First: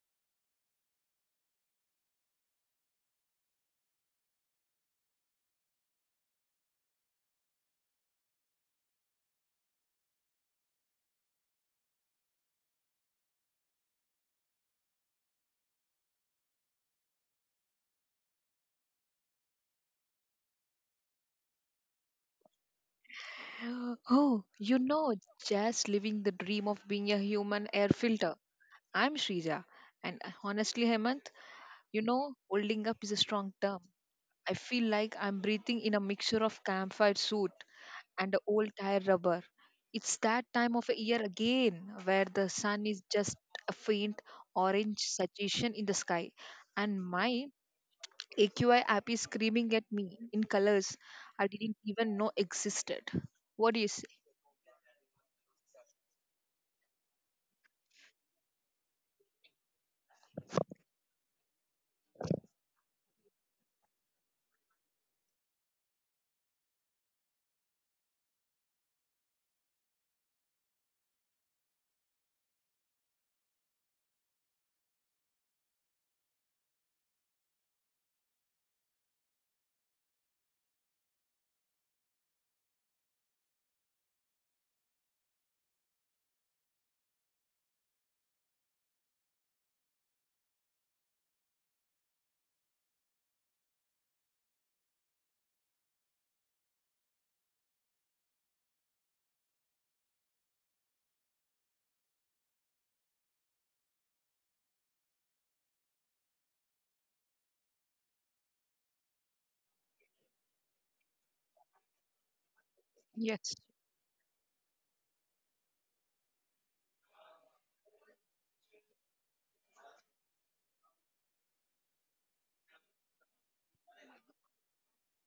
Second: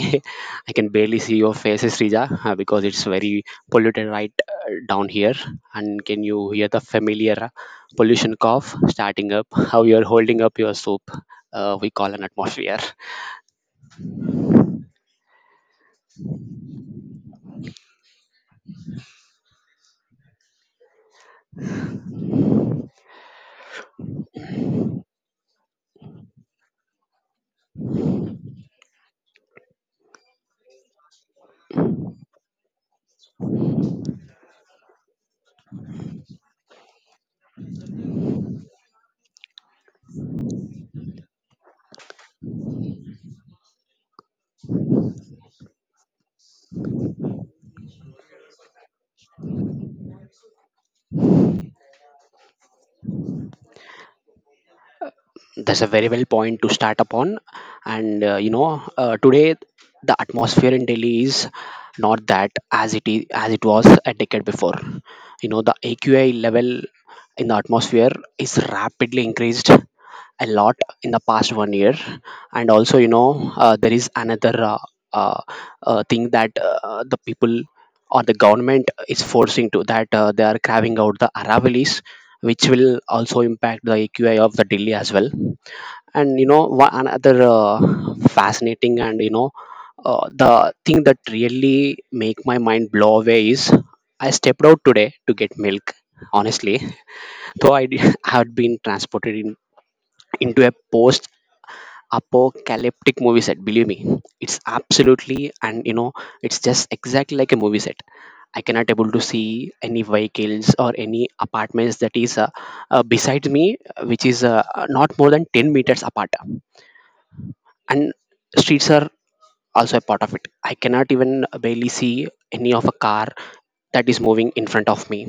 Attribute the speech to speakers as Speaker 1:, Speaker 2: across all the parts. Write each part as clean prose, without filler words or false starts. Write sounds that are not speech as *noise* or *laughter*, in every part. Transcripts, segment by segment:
Speaker 1: *laughs* I can barely see your faces, Srija, because it's very polluted right down here. And can you hear the familiar pollution cough starting up? How you're holding up your soup? We call an atmosphere.
Speaker 2: Oh, you know, just living the dream of being a human air filter. I'm Shrija. And honestly, Hemant, you know, holding up is a strong term. I feel like I'm breathing in a mixture of campfire soot and old tire rubber. It's that time of year again where the sun is just a faint orange suggestion in the sky, and my AQI app is screaming at me in colors I didn't even know existed. What do you say?
Speaker 1: That's a very well point to start upon. And today the atmosphere in Delhi is not that as it is as it was a decade before. You know, the AQI level in the atmosphere is rapidly increased a lot in the past one year. And also, you know, there is another uh, thing that the people or the government is forcing to, that they are carving out the Aravallis, which will also impact the AQI of the Delhi as well. And you know, one another fascinating and the thing that really make my mind blow away is I stepped out today to get milk. Honestly, though *laughs* had been transported in, into a post apocalyptic movie set, believe me. It's absolutely, and you know, it's just exactly like a movie set. I cannot able to see any vehicles or any apartments that is besides
Speaker 2: Yes,
Speaker 1: me, which is not more than 10 meters apart. And streets are also a part of it. I cannot even barely see any of a car that is moving in front of me,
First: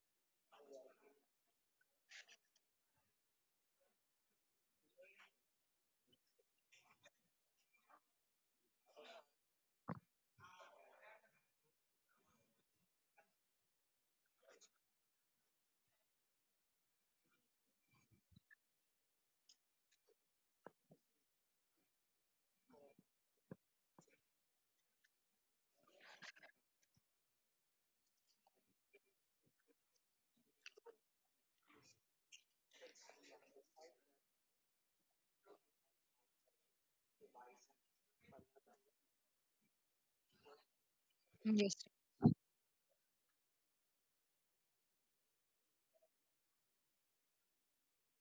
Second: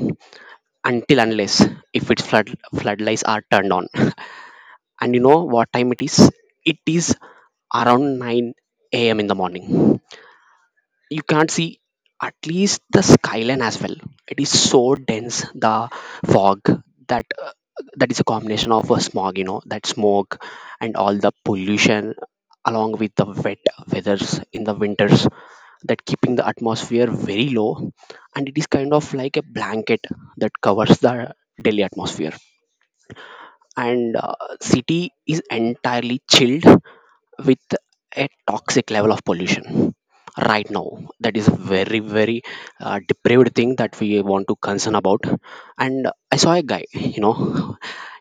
Speaker 1: until unless if its floodlights are turned on. And you know what time it is? It is around 9 a.m in the morning. You can't see at least the skyline as well. It is so dense, the fog, that that is a combination of a smog, you know, that smoke and all the pollution along with the wet weathers in the winters that keeping the atmosphere very low. And it is kind of like a blanket that covers the Delhi atmosphere. And city is entirely chilled with a toxic level of pollution right now. That is a
Speaker 2: yes.
Speaker 1: very very depraved thing that we want to concern about. And I saw a guy, you know,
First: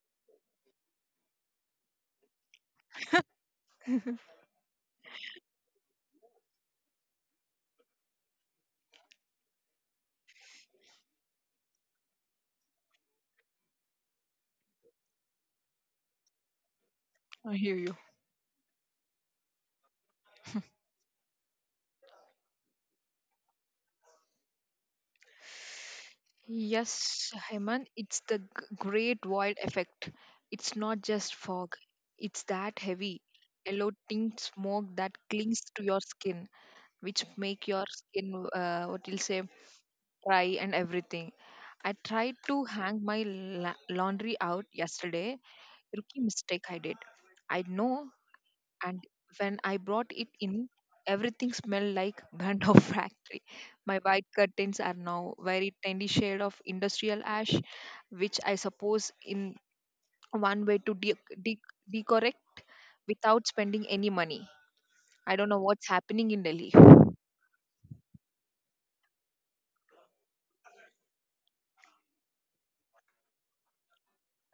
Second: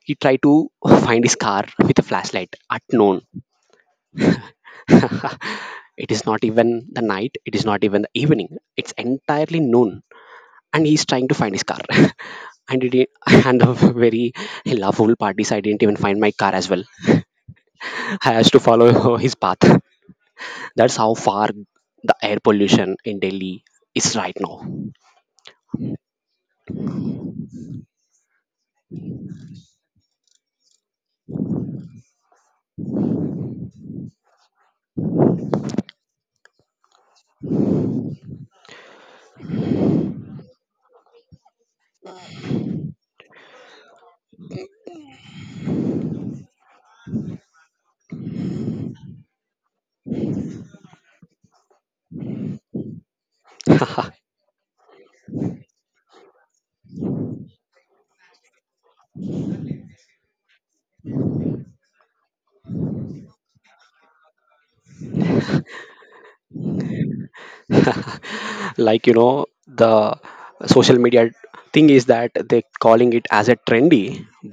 Speaker 1: he tried to find his car with a flashlight at noon. *laughs* It is not even the night, it is not even the evening, it's entirely noon, and he's trying to find his car. *laughs* And a very laughable part is I didn't even find my car as well.
Speaker 2: I hear you.
Speaker 1: *laughs* I has to follow *laughs* his path. That's how far the air pollution in Delhi is right now.
Speaker 2: Yes, Hemant, it's the great void effect. It's not just fog, it's that heavy, yellow tint smoke that clings to your skin, which make your skin, what you'll say, dry and everything. I tried to hang my laundry out yesterday. Rookie mistake I did. I know, and when I brought it in, everything smelled like *laughs* burnt off factory. My white curtains are now very tiny shade of industrial ash, which I suppose in one way to de- decorrect without spending any money. I don't know what's happening in Delhi.
Speaker 1: Like, you know, the social media thing is that they calling it as a trendy,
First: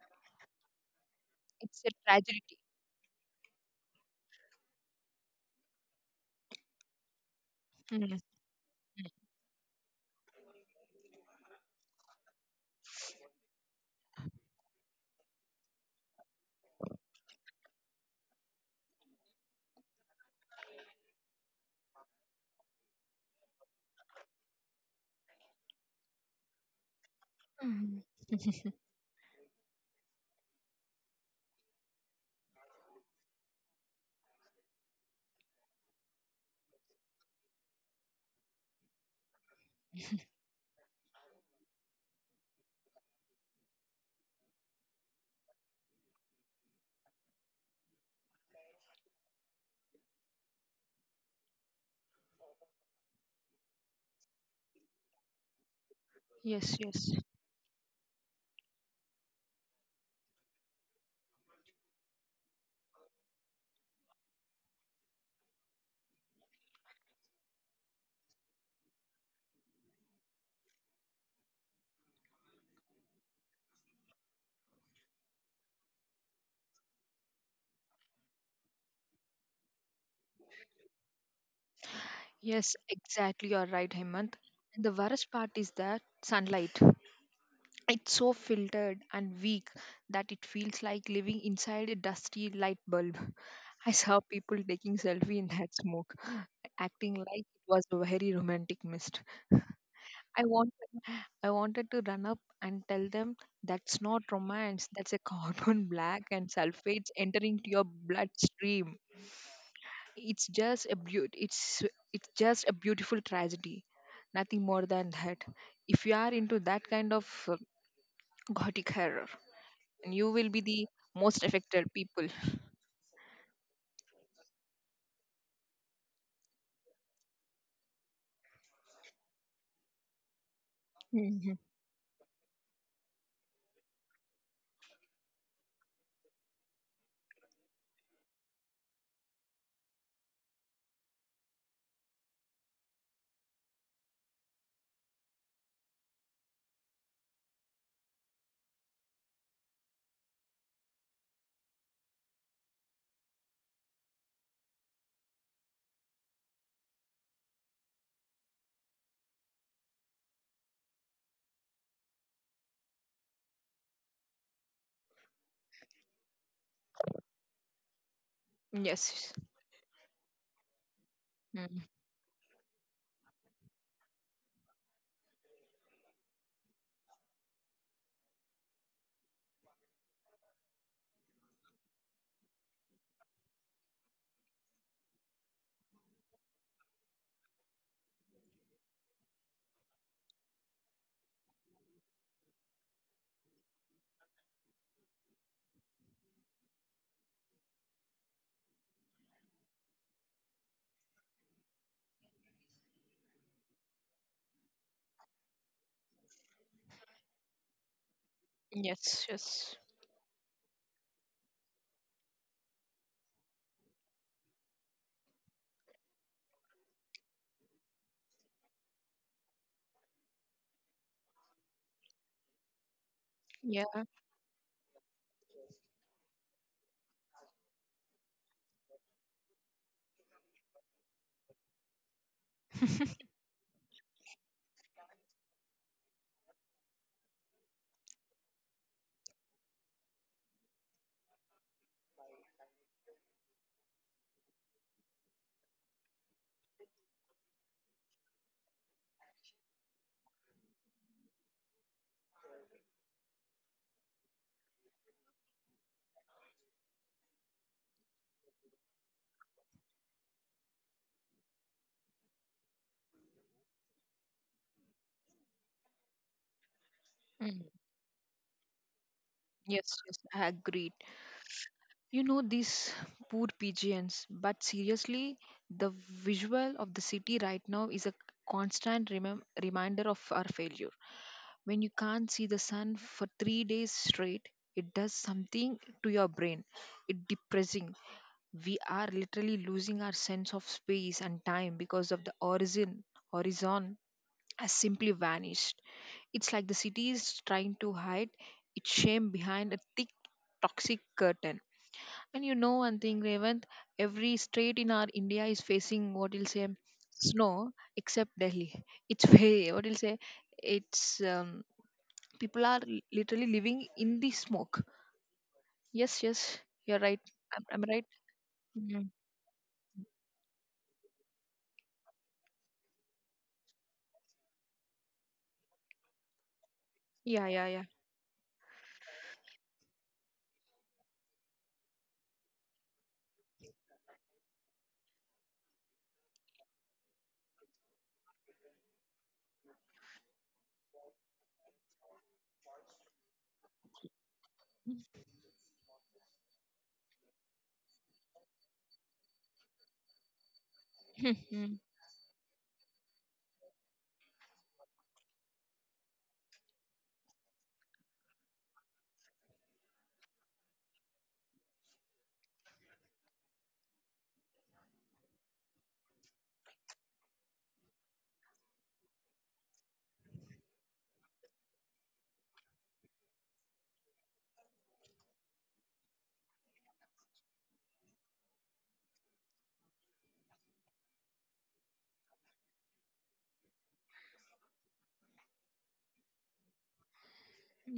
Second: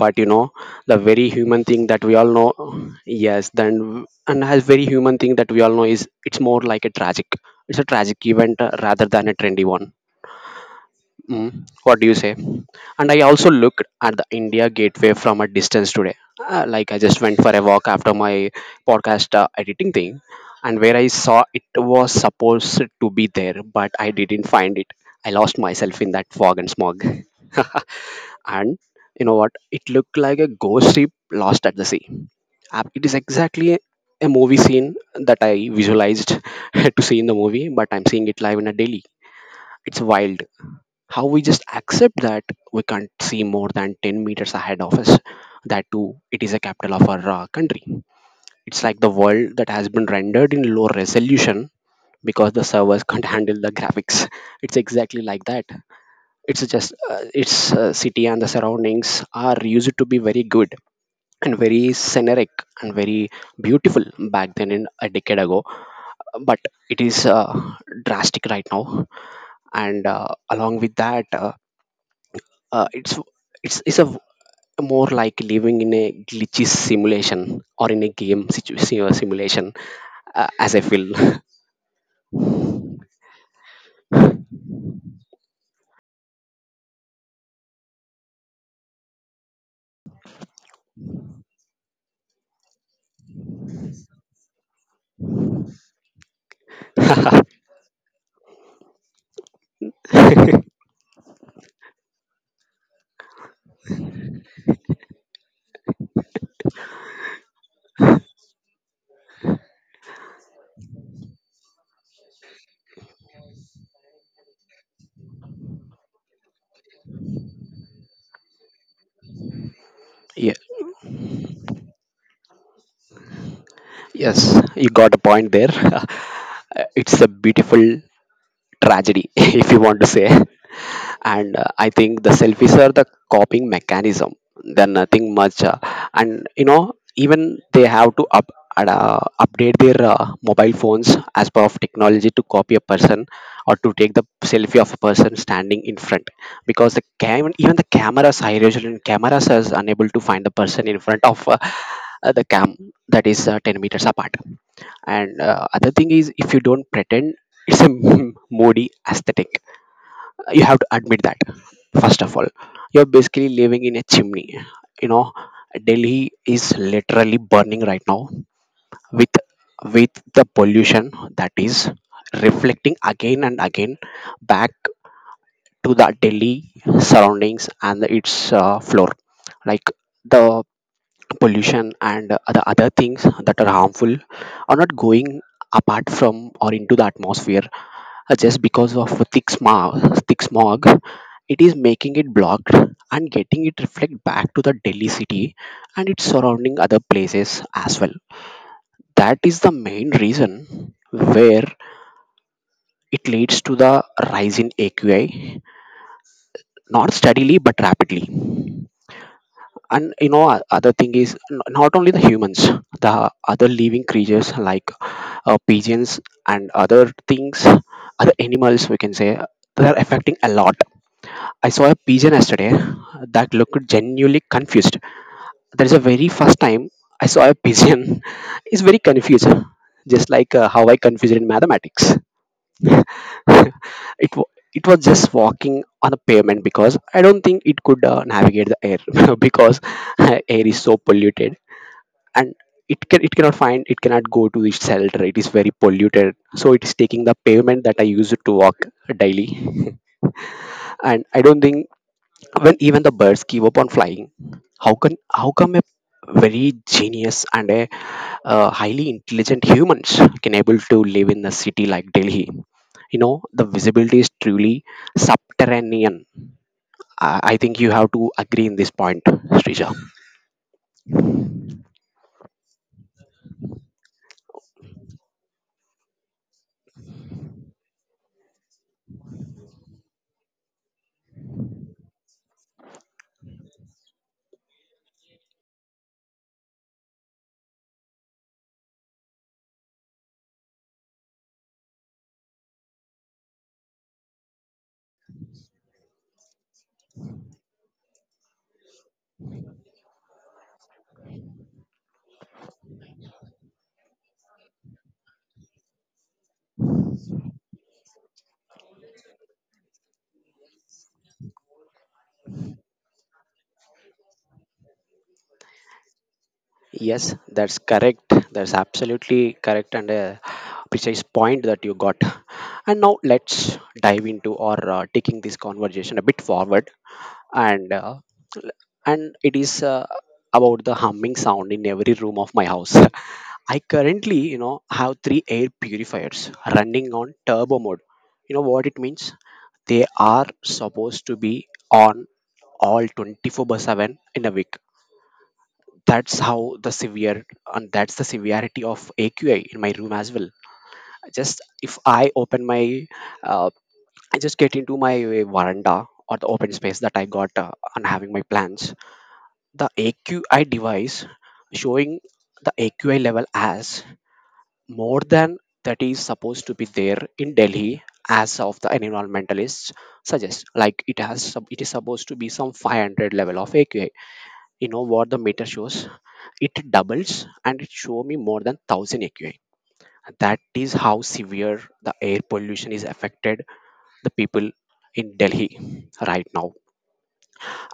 Speaker 1: but you know, the very human
Speaker 2: It's
Speaker 1: thing
Speaker 2: a
Speaker 1: that we all
Speaker 2: tragedy.
Speaker 1: know. Yes, then, and as very human thing that we all know is it's more like a tragic, it's a
Speaker 2: Mm.
Speaker 1: tragic event, rather than a trendy one. Mm, what do you say? And I also looked at the India Gateway from a distance today. Like, I just went for a walk after my podcast editing thing, and where I saw it was supposed to be there, but I didn't find it. I lost myself in that fog and smog.
Speaker 2: Mhm.
Speaker 1: *laughs* And you know what? It looked like a ghost ship lost at the sea. It is exactly a movie scene that I visualized *laughs* to see in the movie, but I'm seeing it live in a daily. It's wild how we just accept that we can't see more than 10 meters ahead of us, that too it is a capital of our country. It's like the world that has been rendered in low resolution because the servers *laughs* can't handle the graphics. It's exactly like that. It's
Speaker 2: Yes,
Speaker 1: just
Speaker 2: yes.
Speaker 1: its city and the surroundings are used to be very good and very scenic and very beautiful back then in a decade ago. But it is drastic right now. And along with that uh, it's it's a more like living in a glitchy simulation or in a game simulation, as I feel.
Speaker 2: Yes, exactly. You're right, Hemant. And the worst part is that sunlight. It's so filtered and weak that it feels like living inside a dusty light bulb. *laughs* I saw people taking selfie in that smoke, acting like it was a very romantic mist. *laughs* I
Speaker 1: *laughs*
Speaker 2: wanted, I wanted to run up and tell them that's not romance. That's a carbon *laughs* black and sulfates entering to your bloodstream. It's just a beaut. It's just a beautiful tragedy. Nothing more than that. If you are into that kind of uh, gothic horror, and you will
Speaker 1: Yeah.
Speaker 2: be the most affected people.
Speaker 1: Yes, you got a point there. *laughs* It's a beautiful tragedy *laughs* if you want to say.
Speaker 2: Mhm.
Speaker 1: And I think the selfies are the coping mechanism. They're nothing much, and you know, even they have to update their mobile phones as per of technology to copy a person or to take the selfie of a person standing in front, because the cam, even the cameras, high resolution cameras is unable to find the person in front of the cam that is 10 meters apart. And other thing is, if you don't pretend, it's a *laughs* moody aesthetic. You have to admit that first of all. You're basically living in a chimney. You know, Delhi is literally burning right now
Speaker 2: Yes.
Speaker 1: with the pollution that
Speaker 2: Mm.
Speaker 1: is reflecting again and again back to the Delhi surroundings and its floor. Like, the pollution and the other things that are harmful are not going apart from or into the atmosphere just because of thick smog. It is making it blocked and getting it reflect back to the Delhi city and its surrounding other places as well. That is the main reason where it leads to the rise in AQI, not steadily but rapidly.
Speaker 2: Yes. Yes.
Speaker 1: And you know, other thing is, not only the humans, the other living creatures like pigeons and other things, other animals we can say, they're affecting a lot. I saw a pigeon yesterday that looked
Speaker 2: Yeah.
Speaker 1: genuinely confused. That is the very first time I saw a pigeon *laughs* is very confused, just like how I confused in mathematics. *laughs* it wa- it was just walking on a pavement because I don't think it could navigate the air *laughs* because air is so polluted. And it cannot find, it cannot go to its shelter, it is very polluted. So it is taking the pavement that I use to walk daily. *laughs* And I don't think, when even the birds give up on flying, how can, how come a very genius and a highly intelligent humans can able to live in a city like Delhi? You know, the visibility is truly subterranean. I
Speaker 2: Mm.
Speaker 1: think you have to agree in this point, Srija.
Speaker 2: Yes, yes, I agreed. You know these poor pigeons, but seriously, the visual of the city right now is a constant reminder of our failure. When you can't see the sun for 3 days straight, it does something to your brain. It depressing, we are literally losing our sense of space and time because of the horizon. Horizon has simply vanished. It's like the city is trying to hide its shame behind a thick toxic curtain. And you know one thing, Revant, every state in our India is facing, what you'll say, snow, except Delhi. It's *laughs* very, what you'll say, it's people are literally living in the smoke. Yes, yes, you're right.
Speaker 1: Yes, that's
Speaker 2: I right.
Speaker 1: correct. That's
Speaker 2: Mhm.
Speaker 1: absolutely correct and a precise point that you got. And now let's dive into, or taking this conversation a bit forward,
Speaker 2: Yeah, yeah.
Speaker 1: and uh, and it is about the humming sound in every room of my house. *laughs* I currently, you know, have three air purifiers running on turbo mode. You know what it means? They are supposed to be on all 24 by 7 in a week. That's how the severe, and that's the severity of AQI in my room as well.
Speaker 2: Yeah.
Speaker 1: Just
Speaker 2: *laughs*
Speaker 1: if I open my uh, I just get into my veranda or the open space that I got, and having my plans, the AQI device showing the AQI level as more than that is supposed to be there in Delhi. As of the environmentalists suggest, like it has, it is supposed to be some 500 level of AQI. You know what the meter shows? It doubles and it show me more than 1000 AQI. That is how severe the air pollution is affected the people in Delhi right now.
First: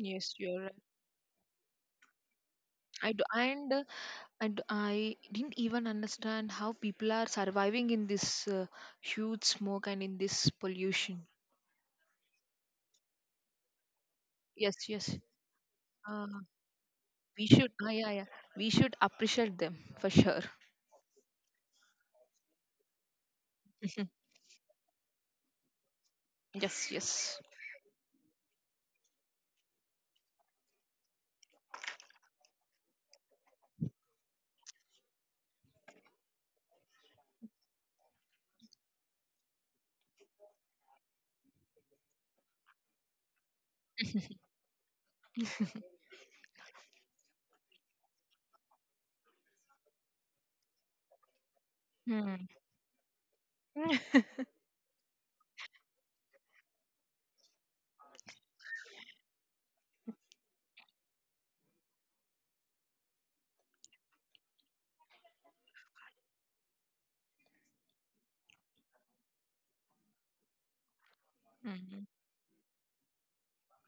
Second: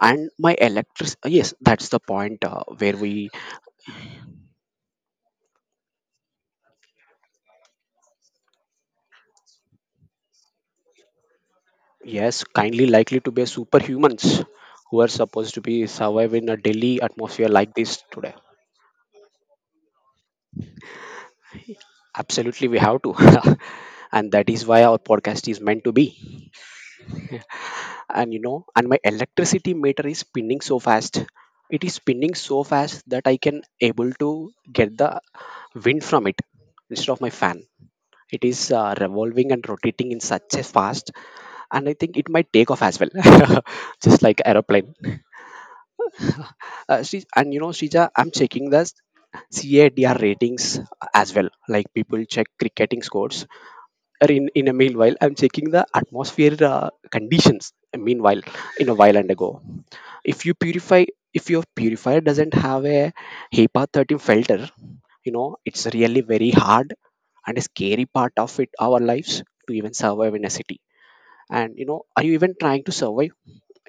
Speaker 1: And my
Speaker 2: you're right.
Speaker 1: electric Yes, that's the point, where
Speaker 2: I do,
Speaker 1: we,
Speaker 2: and I didn't even understand how people are surviving in this huge smoke and in this pollution.
Speaker 1: yes, kindly likely to be superhumans
Speaker 2: Yes,
Speaker 1: who are
Speaker 2: yes.
Speaker 1: supposed to be
Speaker 2: Uh,
Speaker 1: survive in a Delhi
Speaker 2: we
Speaker 1: atmosphere like
Speaker 2: should,
Speaker 1: this
Speaker 2: yeah, yeah.
Speaker 1: today.
Speaker 2: We should appreciate them for sure.
Speaker 1: Absolutely, we have to. *laughs*
Speaker 2: *laughs*
Speaker 1: And that is why our podcast is meant to be.
Speaker 2: Yes, yes.
Speaker 1: And you know, and my electricity meter is spinning so fast. It is spinning so fast that I can able to get the wind from it instead of my fan. It is revolving and rotating in such a fast, and I think it might take off as well. *laughs* Just like aeroplane. And you know, Shrija, I'm checking the CADR ratings as well, like people check
Speaker 2: Hmm.
Speaker 1: cricketing scores. Or
Speaker 2: *laughs*
Speaker 1: in a meanwhile, I'm checking the atmosphere conditions meanwhile in a while and ago. if you purify if your purifier doesn't have a HEPA 13 filter, you know, it's really very hard and a scary part of it our lives to even survive in a city. And you know,
Speaker 2: Mhm.
Speaker 1: are you even trying to survive?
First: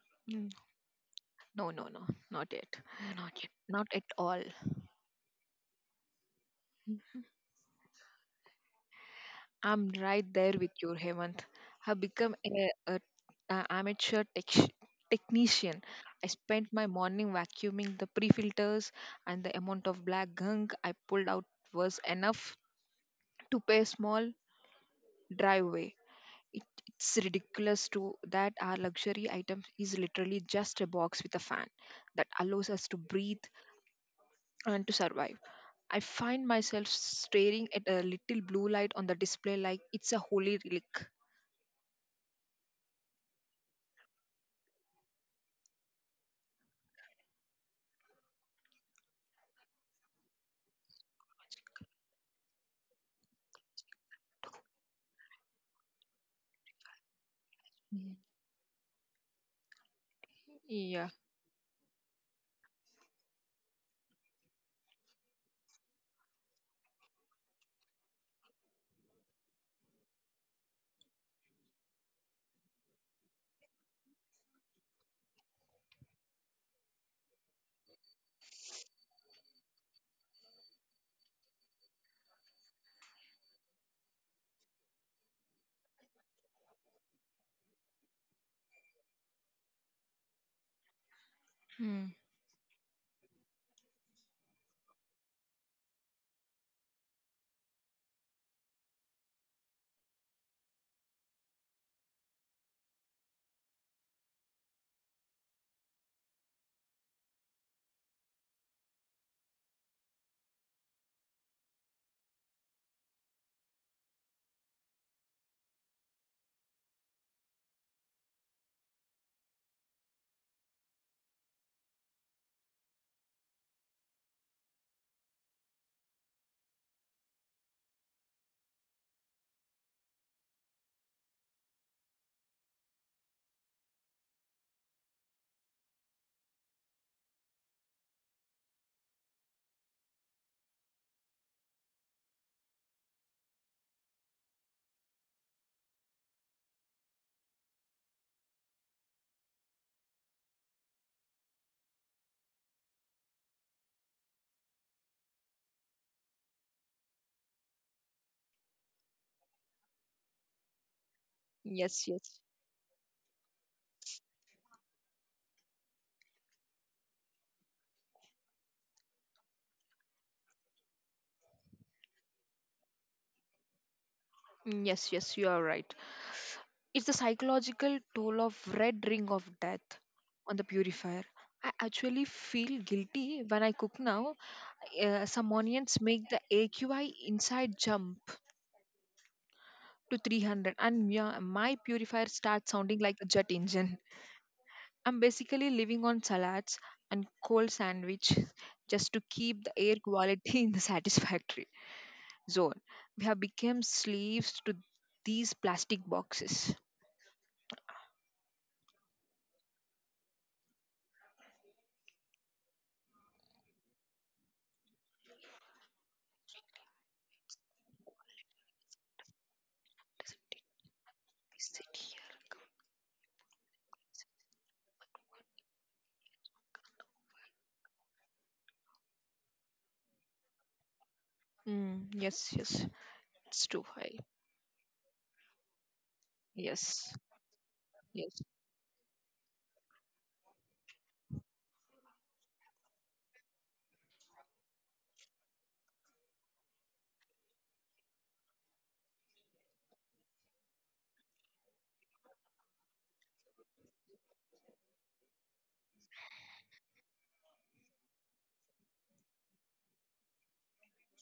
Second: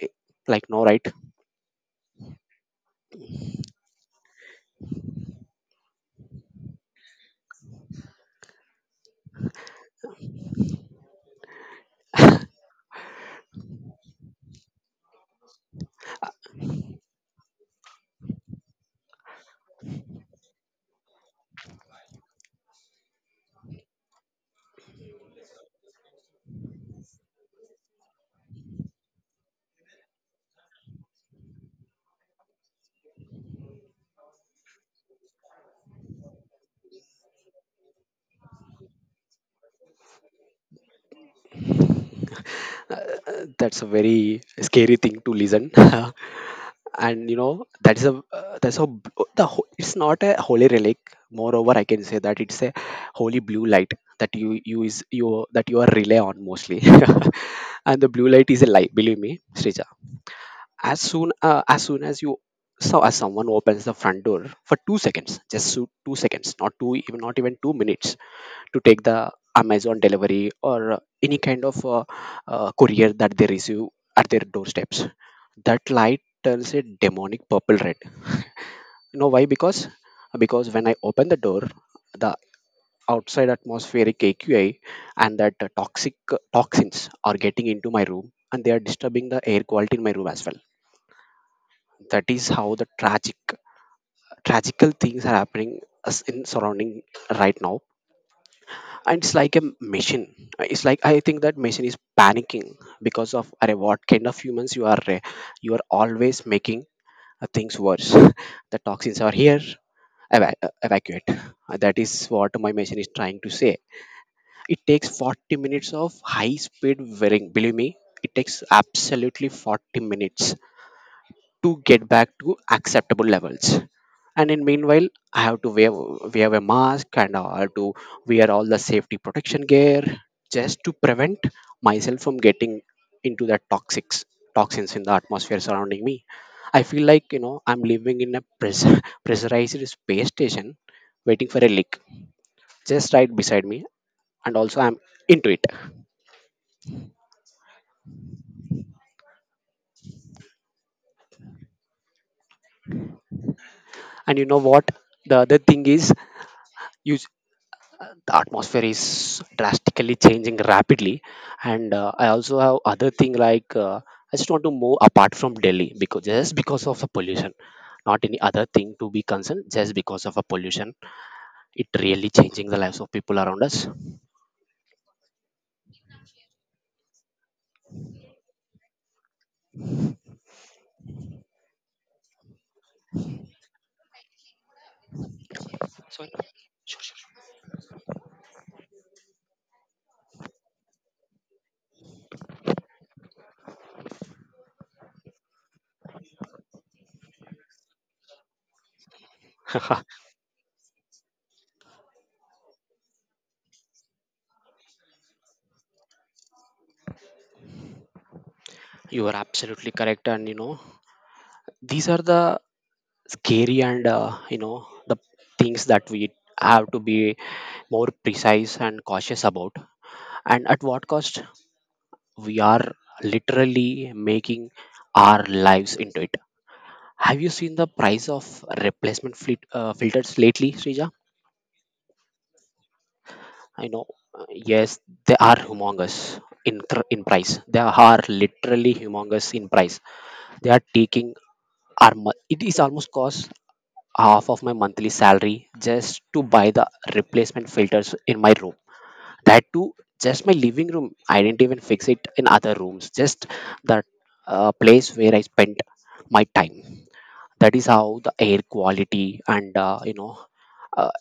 Speaker 1: Eh,
Speaker 2: Mm.
Speaker 1: like no, right?
Speaker 2: No, no, no. Not yet. Not yet. Not at all. I'm right there with you, Hemant. I've become a amateur technician. I spent my morning vacuuming the pre-filters, and the amount of black gunk I pulled out was enough to pay a small driveway. It's ridiculous to that our luxury item is literally just a box with a fan that allows us to breathe and to survive. I find myself staring at a little blue light on the display like it's a holy relic.
Speaker 1: Uh, that's a very scary thing to listen. *laughs* And you know that is a that's a b- the ho- it's not a holy relic. Moreover, I can say that it's a holy blue light that you use is you that you are rely on mostly. *laughs* And the
Speaker 2: Mm.
Speaker 1: blue light is a light, believe me, Srija. As
Speaker 2: Yeah.
Speaker 1: soon as soon as you so as someone opens the front door for 2 seconds, just so 2 seconds, not two, even not even 2 minutes, to take the Amazon delivery or any kind of courier that they receive at their doorsteps. That light turns a demonic purple red. You know why? Because when I open the door, the outside atmospheric AQI and that toxic toxins are getting into my room and they are disturbing the air quality in my room as well.
Speaker 2: Hmm.
Speaker 1: That is how the tragical things are happening as in surrounding right now. And it's like a machine. It's like I think that machine is panicking because of, "Arey, what kind of humans you are, you are always making things worse." *laughs* The toxins are here, evacuate. That is what my machine is trying to say. It takes 40 minutes of high speed wearing, believe me, it takes absolutely 40 minutes to get back to acceptable levels. And in meanwhile, I have to wear a mask and I have to wear all the safety protection gear just to prevent myself from getting into the toxics toxins in the atmosphere surrounding me. I feel like, you know, I'm living in a pressur- *laughs* pressurized space station waiting for a leak just right beside me, and also I'm into it. And you know what, the other thing is, you the atmosphere is drastically changing rapidly. And
Speaker 2: Yes,
Speaker 1: I
Speaker 2: yes.
Speaker 1: also have other thing like, I just want to move apart from Delhi, because just because of the pollution. Not any other thing to be concerned, just because of a pollution. It really changing the lives of people around us.
Speaker 2: Mm, yes, yes, you are right. It's the psychological toll of red ring of death on the purifier. I actually feel guilty when I cook now. Some onions make the AQI inside jump to 300, and my purifier starts sounding like a jet engine. I'm basically living on salads and cold sandwich just to keep the air quality *laughs* in the satisfactory zone. We have become slaves to these plastic boxes.
Speaker 1: You are absolutely correct, and you know these are the scary and, you know, the things that we have to be more precise and cautious about, and at what cost.
Speaker 2: Is it here?
Speaker 1: We are literally making our lives into it. Have you seen the price of replacement fleet, filters lately, Srija?
Speaker 2: Mm, yes, yes, it's too
Speaker 1: I know.
Speaker 2: high.
Speaker 1: Yes, they are humongous
Speaker 2: Yes,
Speaker 1: in price. They are
Speaker 2: yes,
Speaker 1: literally humongous in price. They are taking our mo- It is almost cost half of my monthly salary just to buy the replacement filters in my room. That too just my living room, I didn't even fix it in other rooms, just that place where I spent my time. That is how the air quality and, you know, uh,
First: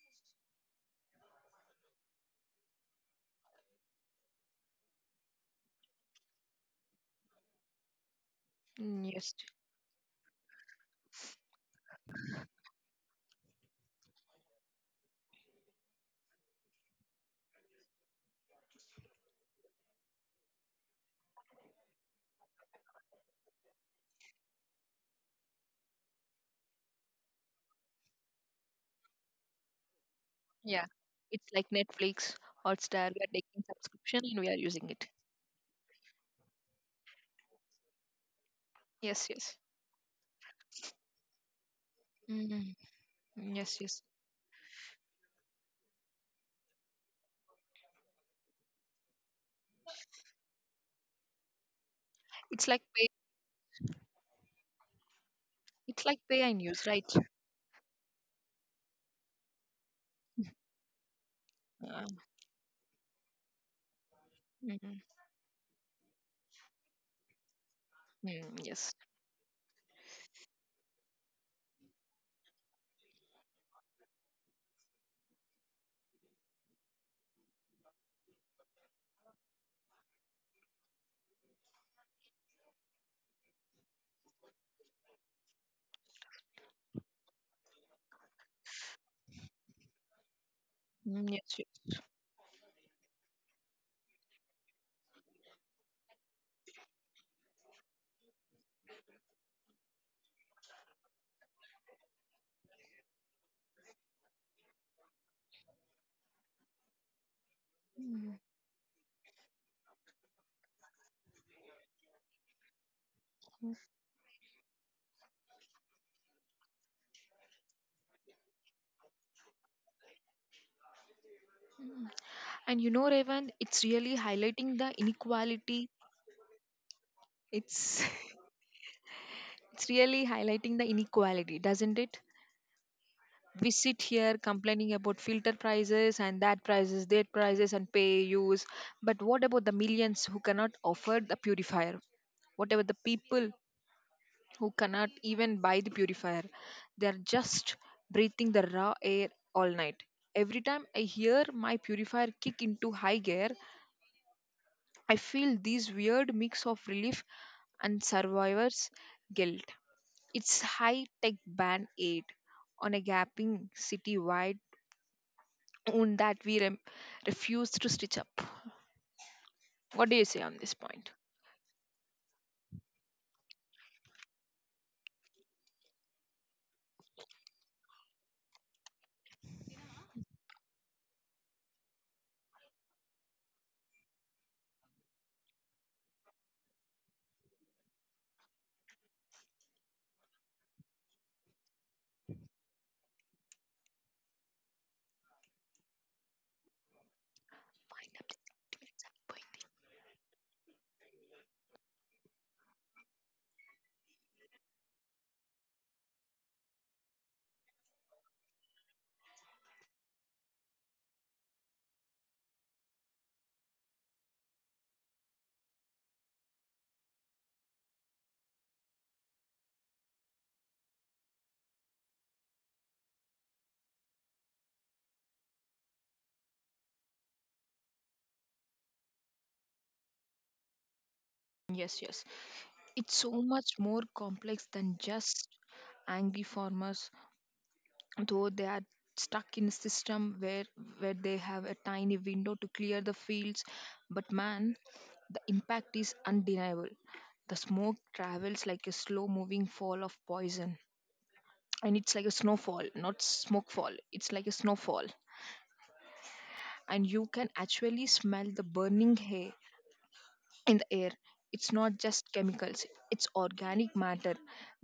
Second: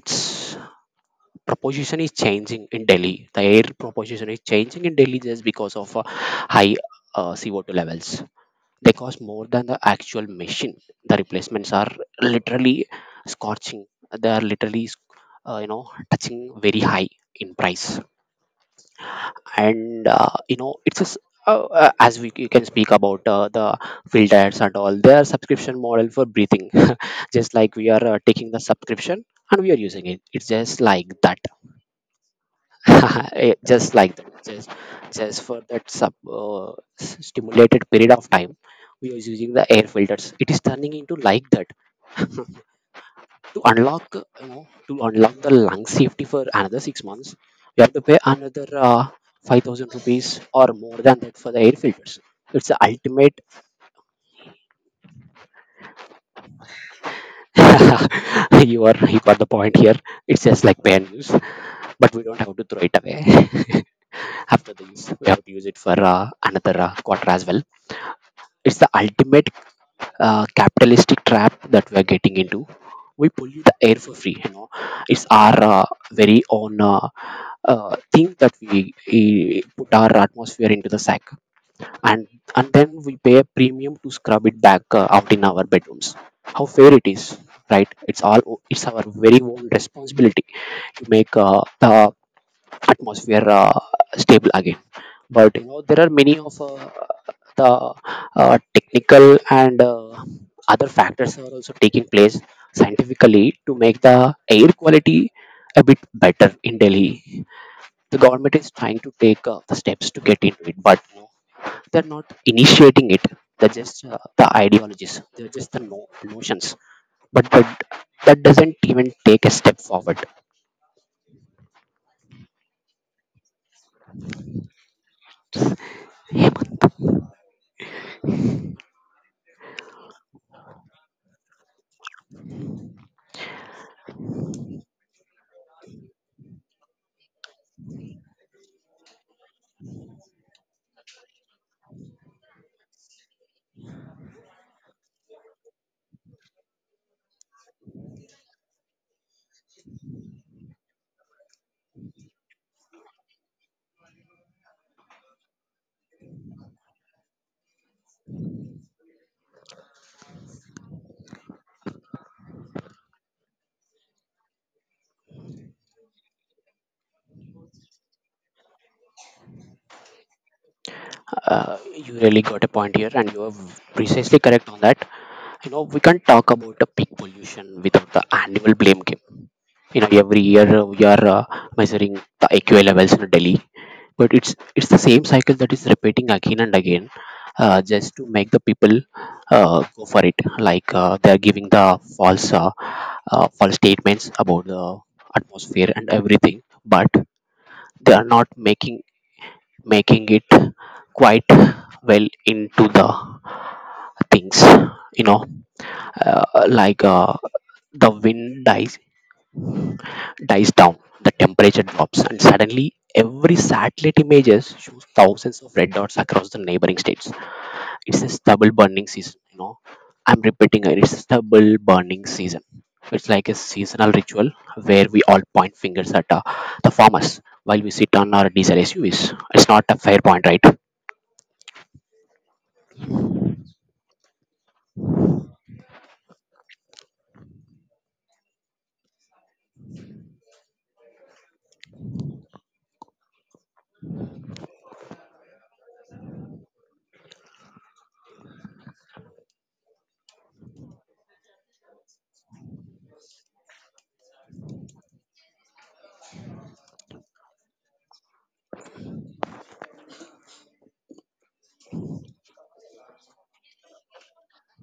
Speaker 1: its proposition is changing in Delhi. The air proposition is changing in Delhi just because of high CO2 levels. They
Speaker 2: mm,
Speaker 1: cost
Speaker 2: yes.
Speaker 1: more than the actual machine. The replacements are literally scorching. They are literally, you know, touching very high in price. And, you know, it's just, as can speak about, the field ads and all their subscription model for breathing. *laughs* Just like we are, taking the subscription and we are using it, it's just
Speaker 2: Yeah,
Speaker 1: like that.
Speaker 2: it's like Netflix, Hotstar. We are
Speaker 1: *laughs* Eh,
Speaker 2: taking
Speaker 1: just like
Speaker 2: subscription
Speaker 1: that,
Speaker 2: and we are
Speaker 1: just
Speaker 2: using it.
Speaker 1: just for that stimulated period of time we are
Speaker 2: Yes,
Speaker 1: using
Speaker 2: yes,
Speaker 1: the air filters. It is turning into like that. *laughs*
Speaker 2: mm, mm,
Speaker 1: To
Speaker 2: yes, yes.
Speaker 1: unlock, you know, to unlock the lung safety for another 6 months, you have to pay another 5,000 rupees or more than that for the air filters. It's
Speaker 2: It's
Speaker 1: the
Speaker 2: like pay.
Speaker 1: ultimate.
Speaker 2: It's like pay and use, right?
Speaker 1: *laughs* You, are you got the point here. It's just like pay and use.
Speaker 2: Uh,
Speaker 1: But we don't have to throw it away. *laughs* After
Speaker 2: mm,
Speaker 1: this, we have to use it for another quarter as well.
Speaker 2: mm,
Speaker 1: It's the
Speaker 2: yes,
Speaker 1: ultimate capitalistic trap that we are getting into. We pollute the air for free, you know. It's our, very own, things that we, put our atmosphere into the sack. And and then we pay a premium to scrub it back out in our bedrooms. How fair it is, right? It's all, it's our very own responsibility to
Speaker 2: mm,
Speaker 1: make,
Speaker 2: yes, yes.
Speaker 1: the atmosphere, stable again. But you know, there are many of, the, technical and, other factors are also taking place scientifically to make the air quality a bit better in Delhi. The
Speaker 2: Mm.
Speaker 1: government is trying to take, the steps to get into it, but no, they're not initiating it. They're
Speaker 2: Mm.
Speaker 1: just, the ideologies. They're just the notions. But that doesn't even take a step forward.
Speaker 2: Mm. And you know, Revan, it's really highlighting the inequality. It's *laughs* It's really highlighting the inequality, doesn't it? We sit here complaining about filter prices and that prices, and pay use. But what about the millions who cannot afford the purifier? What about the people who cannot even buy the purifier? They're just breathing the raw air all night. Every time I hear my purifier kick into high gear, I feel this weird mix of relief and survivor's guilt. Its high tech band aid on a gaping city wide wound that we refuse to stitch up. What do you say on this point?
Speaker 1: You really got a point here, and you are precisely correct on that. You know, we can't talk about the peak pollution without the annual blame game. You know, every year, we are measuring the AQI levels in Delhi, but it's the same cycle that is repeating again and again, just to make the people, go for it. Like, they are giving the false, false statements about the atmosphere and everything, but they are not making it quite well into the things, you know, uh, like uh, the wind dies dies down, the temperature drops, and suddenly every satellite images shows thousands of red dots across the neighboring states. It's a stubble burning season, you know. I'm repeating it, it's a stubble burning season. It's like a seasonal ritual where we all point fingers at, the farmers while we sit on our diesel SUVs. It's not a fair point, right?
Speaker 2: Yes, yes. It's so much more complex than just angry farmers, though they are stuck in a system where they have a tiny window to clear the fields. But man, the impact is undeniable. The smoke travels like a slow moving fall of poison, and it's like a snowfall, not smoke fall, it's like a snowfall. And you can actually smell the burning hay in the air. It's not just chemicals, it's organic matter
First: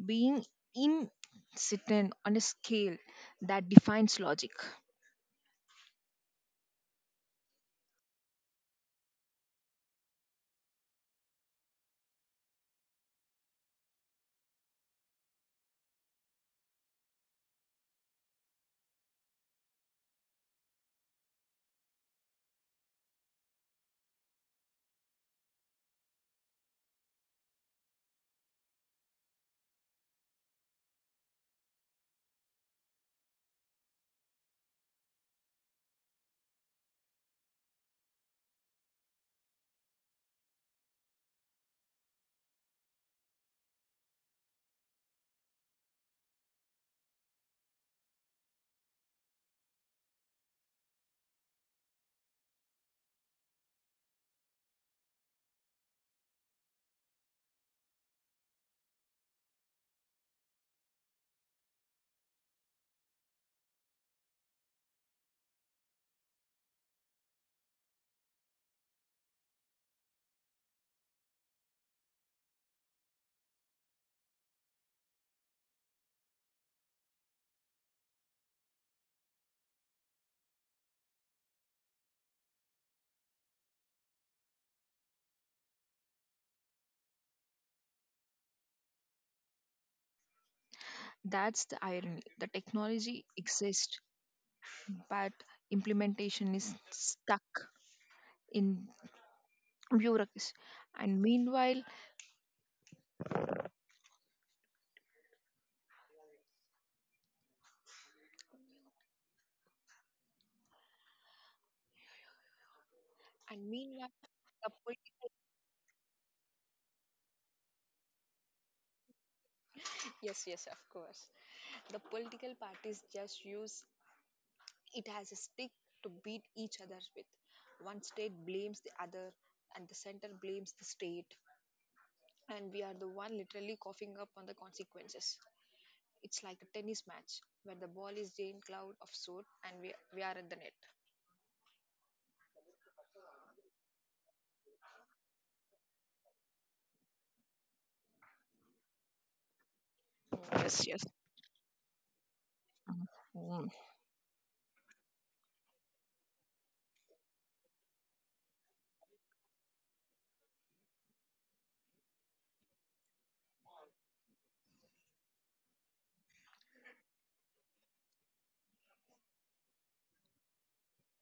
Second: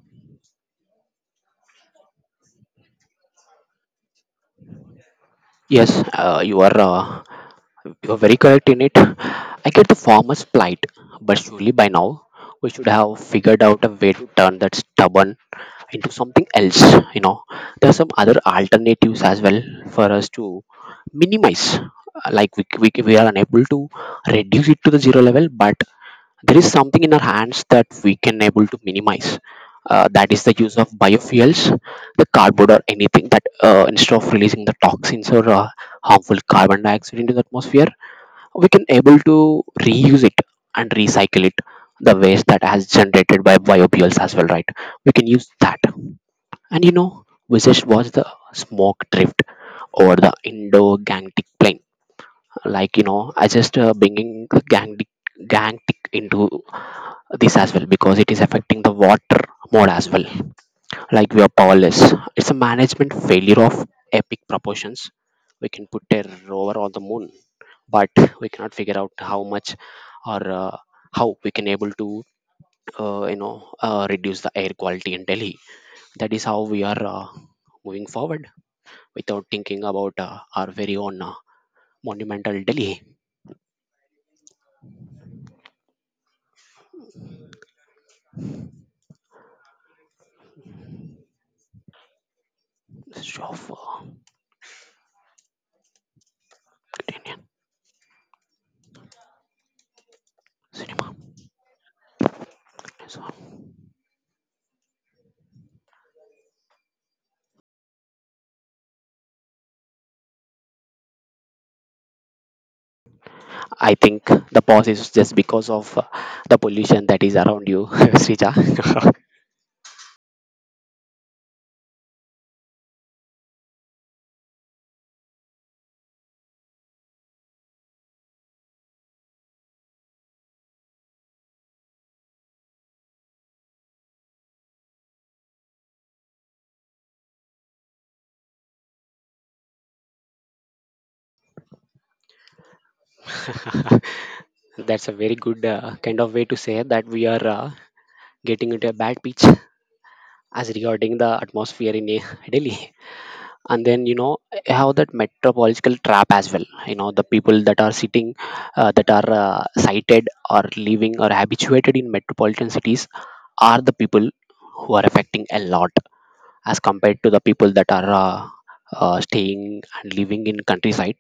Speaker 2: being incident on a scale that defines logic.
Speaker 1: Yes, you are, you are very correct in it. I get the farmer's plight, but surely by now we should have figured out a way to turn that stubborn into something else, you know. There are some other alternatives as well for us to minimize. We are unable to reduce it to the zero level, but there is something in our hands that we can able to minimize, that is the use of biofuels, the cardboard or anything. That, instead of releasing the toxins or, harmful carbon dioxide into the atmosphere, we can able to reuse it and recycle it, the waste that has generated by biofuels as well, right? We can use that. And you know, we just watched the smoke drift over the Indo Gangetic plain. Like, you know, I just, bringing the Gangetic into this as well, because it is affecting the water more as well. Like, we are powerless. It's a management failure of epic proportions. We can put a rover on the moon, but we cannot figure out how much, or, how we can able to, reduce the air quality in Delhi. That is how we are, moving forward, without thinking about, our very own, monumental Delhi.
Speaker 2: That's the irony, the technology
Speaker 1: Show of,
Speaker 2: exists but implementation is
Speaker 1: Indian
Speaker 2: stuck in bureaucracy.
Speaker 1: cinema.
Speaker 2: and meanwhile
Speaker 1: So,
Speaker 2: and
Speaker 1: I
Speaker 2: meanwhile
Speaker 1: think the
Speaker 2: the
Speaker 1: pause is
Speaker 2: political—
Speaker 1: just because of, the pollution that is around you, *laughs* Srija. *laughs*
Speaker 2: yes, yes, of course, the political parties just use it as a stick to beat each other with. One state blames the other, and the center blames the state, and we are the one literally coughing up on the consequences. It's like a tennis match where the ball is in cloud of soot and we are at the net.
Speaker 1: That's a very good, kind of way to say that we are, getting into a bad pitch
Speaker 2: Mm,
Speaker 1: as
Speaker 2: yes, yes.
Speaker 1: regarding the atmosphere in, Delhi.
Speaker 2: Mm. Mm.
Speaker 1: And then you know, I have that metropolitical trap as well. You know, the people that are sitting, that are, sighted or living or habituated in metropolitan cities are the people who are affecting a lot as compared to the people that are, staying and living in countryside.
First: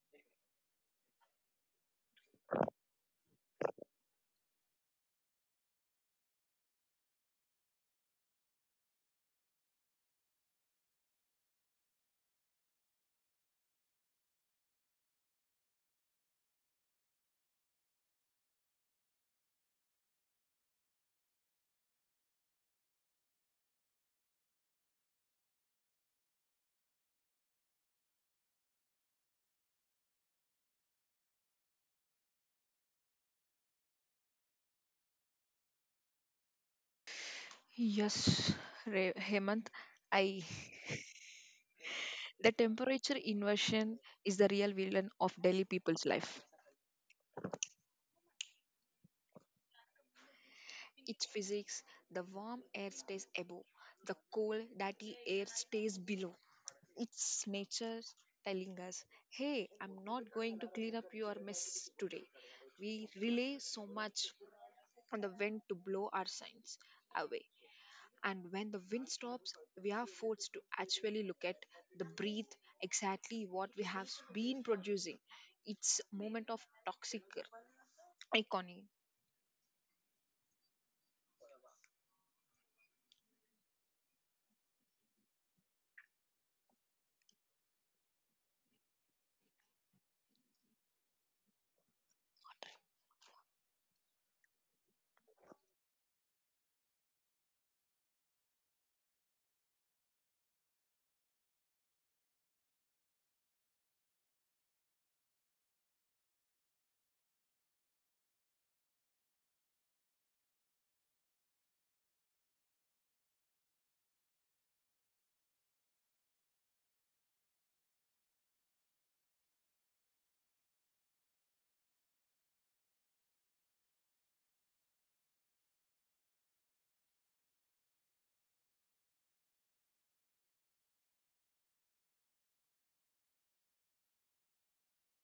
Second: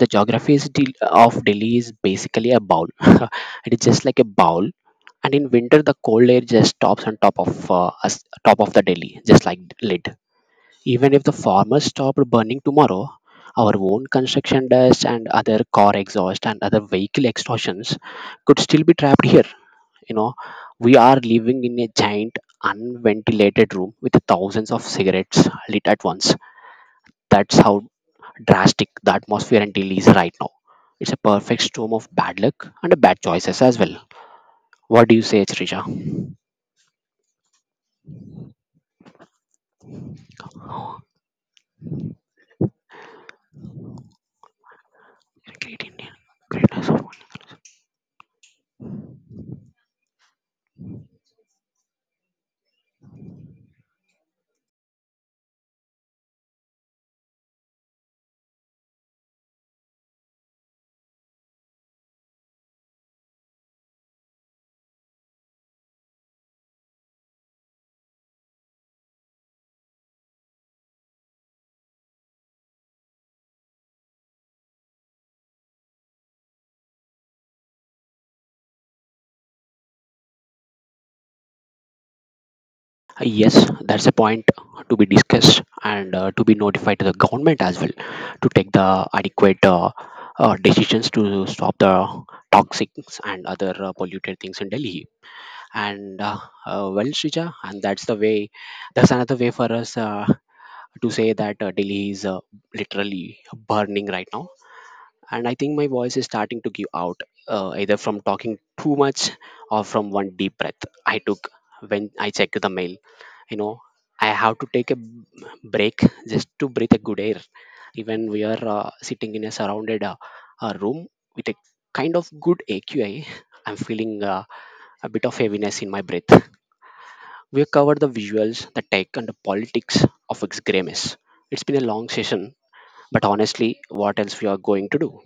Speaker 1: The geography of Delhi is basically a bowl. *laughs* It is just like a bowl, and in winter the cold air just stops on top of, us, top of the Delhi, just like lid. Even if the farmers stopped burning tomorrow, our own construction dust and other car exhaust and other vehicle extortions could still be trapped here. You know, we are living in a giant unventilated room with thousands of cigarettes lit at once. That's how drastic the atmosphere in Delhi is right now. It's a perfect storm of bad luck and bad choices as well. What do you say, Srija?
Speaker 2: Yes, Hemant, I
Speaker 1: Oh,
Speaker 2: *laughs* the temperature inversion is the real villain of Delhi
Speaker 1: great
Speaker 2: people's
Speaker 1: India.
Speaker 2: life.
Speaker 1: Greatness.
Speaker 2: It's physics. The warm air stays above, the cold, dirty air stays below. It's nature telling us, hey, I'm not going to clean up your mess today. We rely so much on the wind to blow our signs away. And when the wind stops, we are forced to actually look at the breath, exactly what we have been producing. It's a moment of toxic iconic—
Speaker 1: Yes, that's a point to be discussed and, to be notified to the government as well, to take the adequate, decisions to stop the toxics and other, polluted things in Delhi. And, well, Shrija, and that's the way, that's another way for us, to say that, Delhi is, literally burning right now. And I think my voice is starting to give out, either from talking too much, or from 1 deep breath I took when I checked the mail. You know, I have to take a break just to breathe a good air. Even we are, sitting in a surrounded, room with a kind of good AQI, I'm feeling, a bit of heaviness in my breath. We have covered the visuals, the tech and the politics of x Grey Mess. It's been a long session, but honestly, what else we are going to do?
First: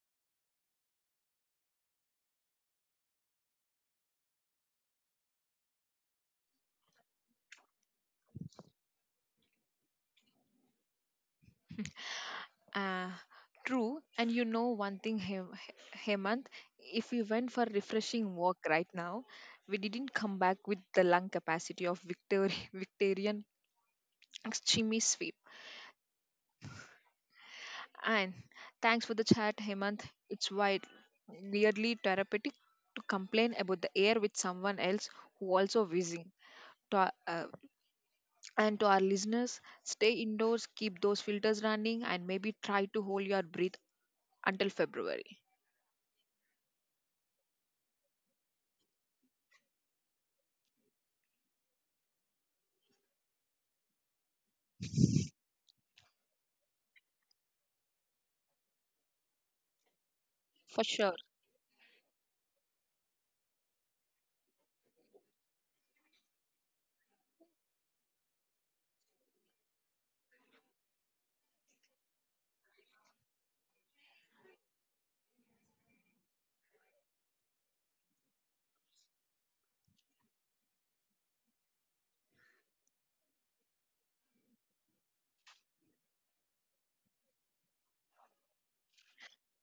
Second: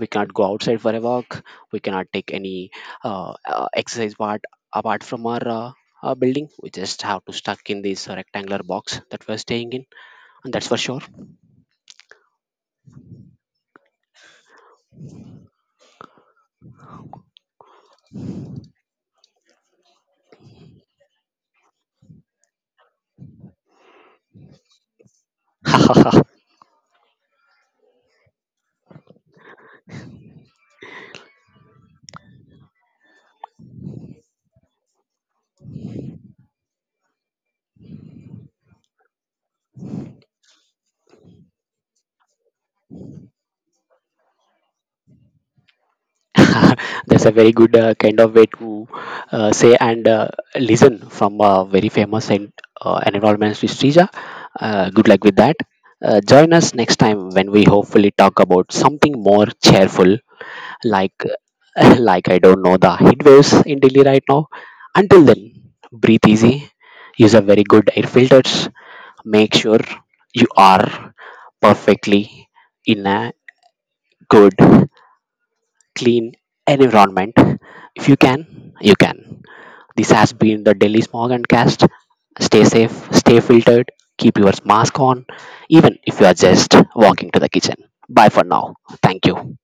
Speaker 1: We cannot go outside for a walk. We cannot take any, exercise part apart from our building. We just have to stuck in this rectangular box that we're staying in, and that's for sure.
Speaker 2: Uh, true. And you know one thing, Hemant, if we went for refreshing walk right now, we didn't come back with the lung capacity of *laughs* Victorian extreme sweep.
Speaker 1: *laughs*
Speaker 2: And thanks for the chat, Hemant. It's wide, weirdly therapeutic to complain about the air with someone else who also whizzing. To our, and to our listeners, stay indoors, keep those filters running, and maybe try to hold your breath until February.
Speaker 1: That's a very good, kind of way to, say and, listen from a very famous and, environmentalist Srija. Good luck with that. Join us next time when we hopefully talk about something more cheerful,
Speaker 2: For
Speaker 1: like,
Speaker 2: sure.
Speaker 1: *laughs* like I don't know, the heat waves in Delhi right now. Until then, breathe easy, use a very good air filters, make sure you are perfectly in a good, clean environment. If you can, you can. This has been the Delhi Smog and Cast. Stay safe, stay filtered, keep your mask on, even if you are just walking to the kitchen. Bye for now. Thank you.